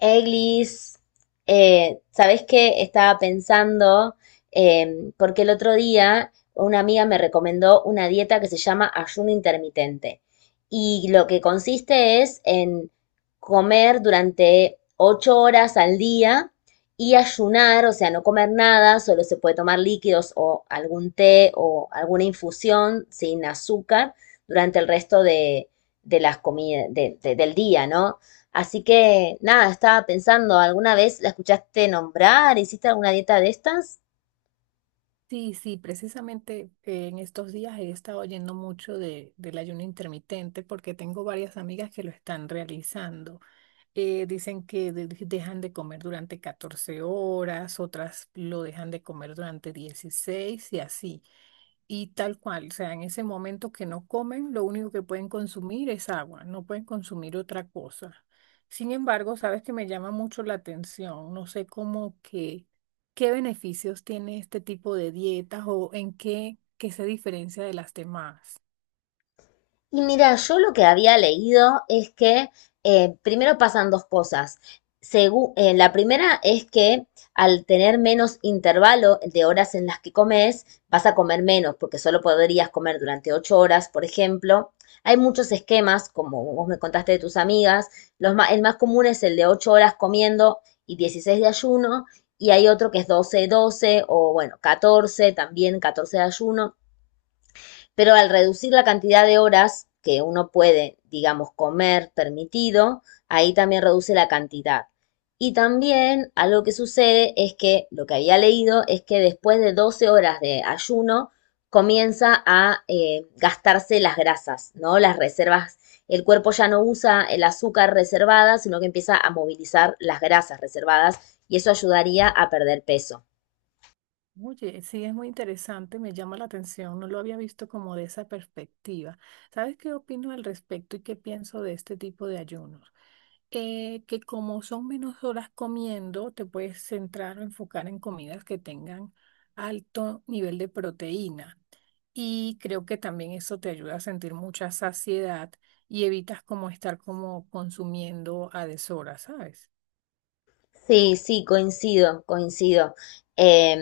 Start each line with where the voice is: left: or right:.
left: Eglis, ¿sabés qué? Estaba pensando, porque el otro día una amiga me recomendó una dieta que se llama ayuno intermitente. Y lo que consiste es en comer durante ocho horas al día y ayunar, o sea, no comer nada, solo se puede tomar líquidos o algún té o alguna infusión sin azúcar durante de las comidas, del día, ¿no? Así que nada, estaba pensando, ¿alguna vez la escuchaste nombrar? ¿Hiciste alguna dieta de estas?
right: Sí, sí, precisamente, en estos días he estado oyendo mucho del ayuno intermitente porque tengo varias amigas que lo están realizando. Dicen que dejan de comer durante 14 horas, otras lo dejan de comer durante 16 y así. Y tal cual, o sea, en ese momento que no comen, lo único que pueden consumir es agua, no pueden consumir otra cosa. Sin embargo, sabes que me llama mucho la atención, no sé cómo que, qué beneficios tiene este tipo de dietas o en qué se diferencia de las demás.
left: Y mira, yo lo que había leído es que primero pasan dos cosas. La primera es que al tener menos intervalo de horas en las que comes, vas a comer menos, porque solo podrías comer durante ocho horas, por ejemplo. Hay muchos esquemas, como vos me contaste de tus amigas. El más común es el de ocho horas comiendo y 16 de ayuno, y hay otro que es doce doce o bueno, 14 también 14 de ayuno. Pero al reducir la cantidad de horas que uno puede, digamos, comer permitido, ahí también reduce la cantidad. Y también algo que sucede es que lo que había leído es que después de 12 horas de ayuno comienza a gastarse las grasas, ¿no? Las reservas. El cuerpo ya no usa el azúcar reservada, sino que empieza a movilizar las grasas reservadas y eso ayudaría a perder peso.
right: Oye, sí, es muy interesante, me llama la atención, no lo había visto como de esa perspectiva. ¿Sabes qué opino al respecto y qué pienso de este tipo de ayunos? Que como son menos horas comiendo, te puedes centrar o enfocar en comidas que tengan alto nivel de proteína. Y creo que también eso te ayuda a sentir mucha saciedad y evitas como estar como consumiendo a deshora, ¿sabes?
left: Sí, sí, coincido, coincido. Eh,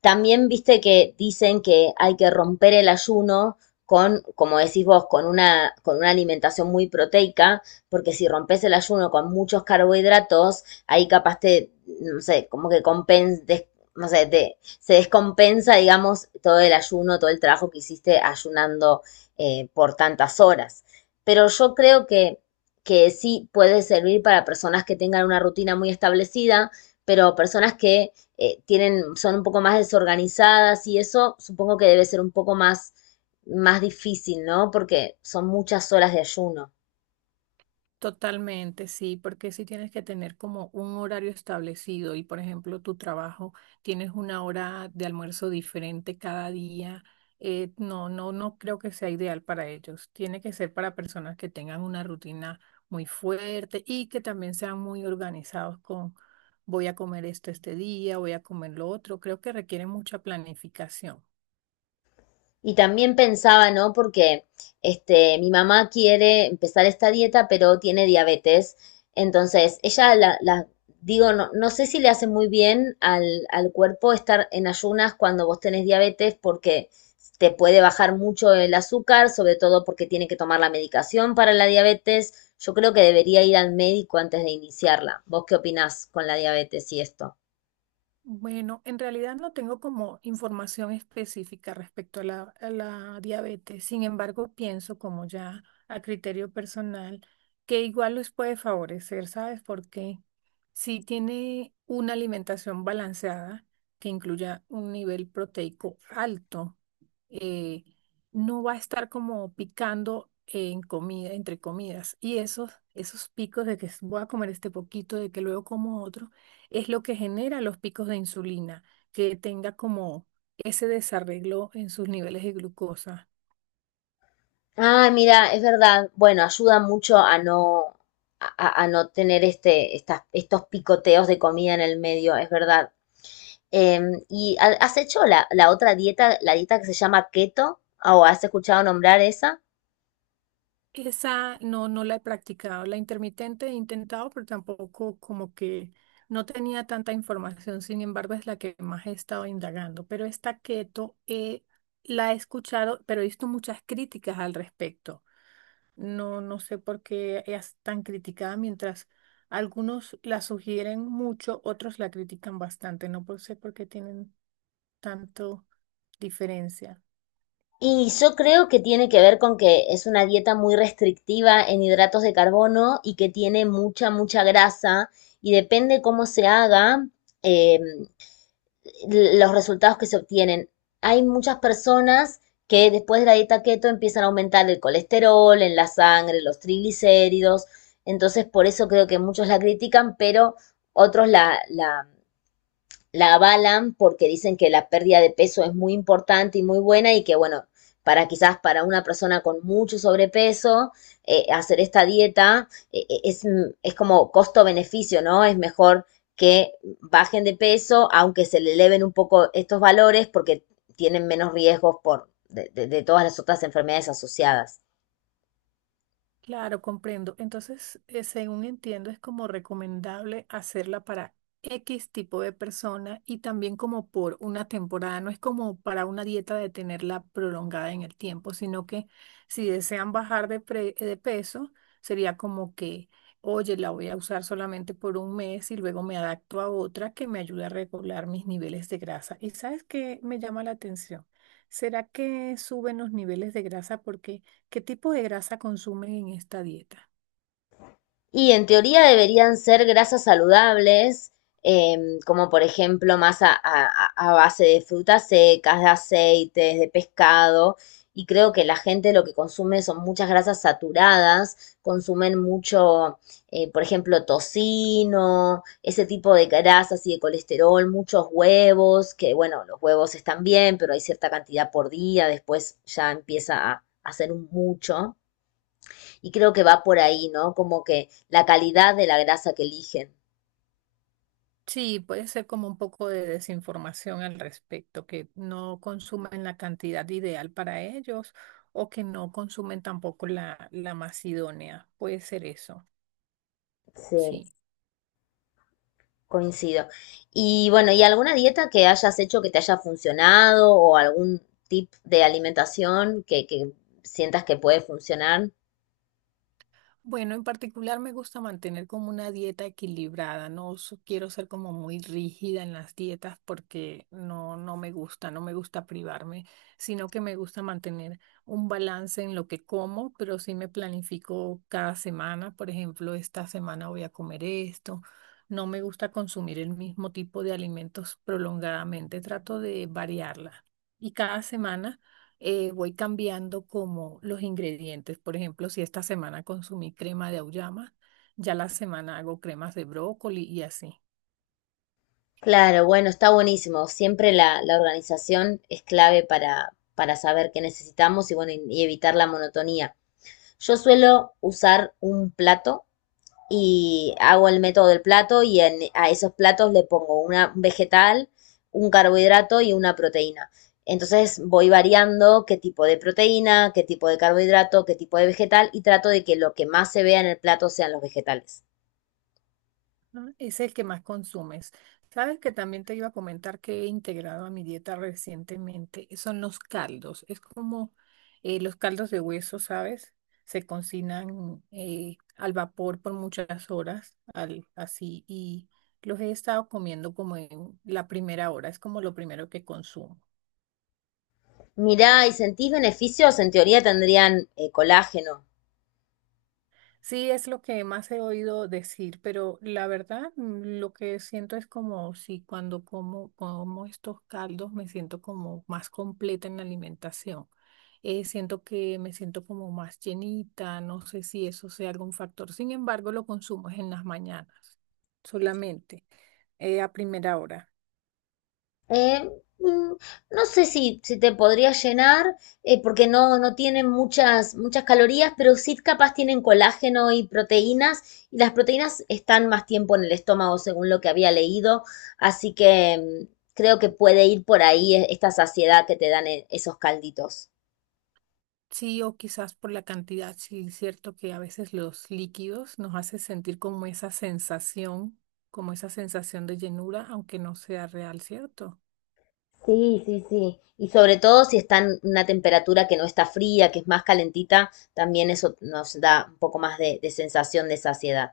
left: también viste que dicen que hay que romper el ayuno con, como decís vos, con una alimentación muy proteica, porque si rompes el ayuno con muchos carbohidratos, no sé, como que no sé, se descompensa, digamos, todo el ayuno, todo el trabajo que hiciste ayunando por tantas horas. Pero yo creo que sí puede servir para personas que tengan una rutina muy establecida, pero personas que tienen, son un poco más desorganizadas y eso supongo que debe ser un poco más, más difícil, ¿no? Porque son muchas horas de ayuno.
right: Totalmente, sí, porque si tienes que tener como un horario establecido y, por ejemplo, tu trabajo tienes una hora de almuerzo diferente cada día, no, no, no creo que sea ideal para ellos. Tiene que ser para personas que tengan una rutina muy fuerte y que también sean muy organizados con voy a comer esto este día, voy a comer lo otro. Creo que requiere mucha planificación.
left: Y también pensaba, ¿no? Porque este, mi mamá quiere empezar esta dieta, pero tiene diabetes. Entonces, digo, no, no sé si le hace muy bien al, al cuerpo estar en ayunas cuando vos tenés diabetes, porque te puede bajar mucho el azúcar, sobre todo porque tiene que tomar la medicación para la diabetes. Yo creo que debería ir al médico antes de iniciarla. ¿Vos qué opinás con la diabetes y esto?
right: Bueno, en realidad no tengo como información específica respecto a la diabetes. Sin embargo, pienso como ya a criterio personal que igual les puede favorecer, ¿sabes? Porque si tiene una alimentación balanceada que incluya un nivel proteico alto, eh, no va a estar como picando en comida, entre comidas. Y esos picos de que voy a comer este poquito, de que luego como otro es lo que genera los picos de insulina, que tenga como ese desarreglo en sus niveles de glucosa.
left: Ah, mira, es verdad. Bueno, ayuda mucho a no, a no tener estos picoteos de comida en el medio, es verdad. Em, ¿y has hecho la, la otra dieta, la dieta que se llama keto? ¿O has escuchado nombrar esa?
right: Esa no, no la he practicado, la intermitente he intentado, pero tampoco como que no tenía tanta información, sin embargo es la que más he estado indagando, pero esta keto, la he escuchado, pero he visto muchas críticas al respecto. No, no sé por qué es tan criticada mientras... Algunos la sugieren mucho, otros la critican bastante. No por- Sé por qué tienen tanto diferencia.
left: Y yo creo que tiene que ver con que es una dieta muy restrictiva en hidratos de carbono y que tiene mucha, mucha grasa y depende cómo se haga, eh, los resultados que se obtienen. Hay muchas personas que después de la dieta keto empiezan a aumentar el colesterol en la sangre, los triglicéridos, entonces por eso creo que muchos la critican, pero otros la avalan porque dicen que la pérdida de peso es muy importante y muy buena y que, bueno, para quizás para una persona con mucho sobrepeso, hacer esta dieta es, mm, es como costo-beneficio, ¿no? Es mejor que bajen de peso, aunque se le eleven un poco estos valores porque tienen menos riesgos de todas las otras enfermedades asociadas.
right: Claro, comprendo. Entonces, según entiendo, es como recomendable hacerla para X tipo de persona y también como por una temporada. No es como para una dieta de tenerla prolongada en el tiempo, sino que si desean bajar de peso, sería como que, oye, la voy a usar solamente por un mes y luego me adapto a otra que me ayude a regular mis niveles de grasa. ¿Y sabes qué me llama la atención? ¿Será que suben los niveles de grasa porque... ¿Qué tipo de grasa consumen en esta dieta?
left: Y en teoría deberían ser grasas saludables, em, como por ejemplo base de frutas secas, de aceites, de pescado. Y creo que la gente lo que consume son muchas grasas saturadas, consumen mucho, por ejemplo, tocino, ese tipo de grasas y de colesterol, muchos huevos, que bueno, los huevos están bien, pero hay cierta cantidad por día, después ya empieza a, hacer un mucho. Y creo que va por ahí, ¿no? Como que la calidad de la grasa que eligen.
right: Sí, puede ser como un poco de desinformación al respecto, que no consumen la cantidad ideal para ellos o que no consumen tampoco la más idónea. Puede ser eso,
left: Sí,
right: sí.
left: coincido. Y bueno, ¿y alguna dieta que hayas hecho que te haya funcionado o algún tip de alimentación que sientas que puede funcionar?
right: Bueno, en particular me gusta mantener como una dieta equilibrada, no quiero ser como muy rígida en las dietas porque no, no me gusta, no me gusta privarme, sino que me gusta mantener un balance en lo que como, pero sí me planifico cada semana, por ejemplo, esta semana voy a comer esto, no me gusta consumir el mismo tipo de alimentos prolongadamente, trato de variarla. Y cada semana voy cambiando como los ingredientes. Por ejemplo, si esta semana consumí crema de auyama, ya la semana hago cremas de brócoli y así.
left: Claro, bueno, está buenísimo. Siempre la organización es clave para saber qué necesitamos y bueno, y evitar la monotonía. Yo suelo usar un plato y hago el método del plato y a esos platos le pongo un vegetal, un carbohidrato y una proteína. Entonces voy variando qué tipo de proteína, qué tipo de carbohidrato, qué tipo de vegetal y trato de que lo que más se vea en el plato sean los vegetales.
right: ¿No? Ese es el que más consumes. Sabes que también te iba a comentar que he integrado a mi dieta recientemente, son los caldos. Es como los caldos de hueso, ¿sabes? Se cocinan al vapor por muchas horas, al, así, y los he estado comiendo como en la primera hora, es como lo primero que consumo.
left: Mirá, ¿y sentís beneficios? En teoría tendrían colágeno.
right: Sí, es lo que más he oído decir, pero la verdad, lo que siento es como si cuando como, como estos caldos me siento como más completa en la alimentación. Siento que me siento como más llenita, no sé si eso sea algún factor. Sin embargo, lo consumo es en las mañanas, solamente, a primera hora.
left: Eh, mm, no sé si, si te podría llenar, porque no, no tienen muchas, muchas calorías, pero sí capaz tienen colágeno y proteínas, y las proteínas están más tiempo en el estómago, según lo que había leído, así que mm, creo que puede ir por ahí esta saciedad que te dan esos calditos.
right: Sí, o quizás por la cantidad, sí, es cierto que a veces los líquidos nos hace sentir como esa sensación de llenura, aunque no sea real, ¿cierto?
left: Sí, sí, sí. Y sobre todo si está en una temperatura que no está fría, que es más calentita, también eso nos da un poco más de sensación de saciedad.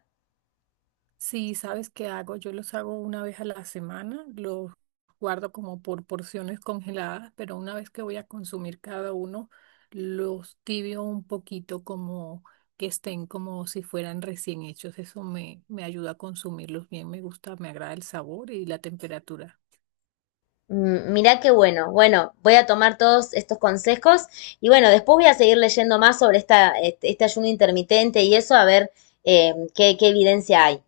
right: Sí, ¿sabes qué hago? Yo los hago una vez a la semana, los guardo como por porciones congeladas, pero una vez que voy a consumir cada uno, los tibio un poquito como que estén como si fueran recién hechos. Eso me ayuda a consumirlos bien, me gusta, me agrada el sabor y la temperatura.
left: Mm, mirá qué bueno. Bueno, voy a tomar todos estos consejos y bueno, después voy a seguir leyendo más sobre este ayuno intermitente y eso a ver qué evidencia hay.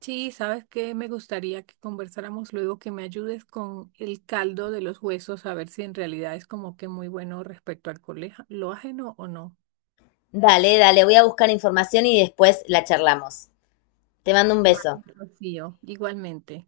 right: Sí, sabes que me gustaría que conversáramos luego, que me ayudes con el caldo de los huesos, a ver si en realidad es como que muy bueno respecto al lo ajeno o no.
left: Dale, dale, voy a buscar información y después la charlamos. Te mando un beso.
right: Vale, Rocío, igualmente.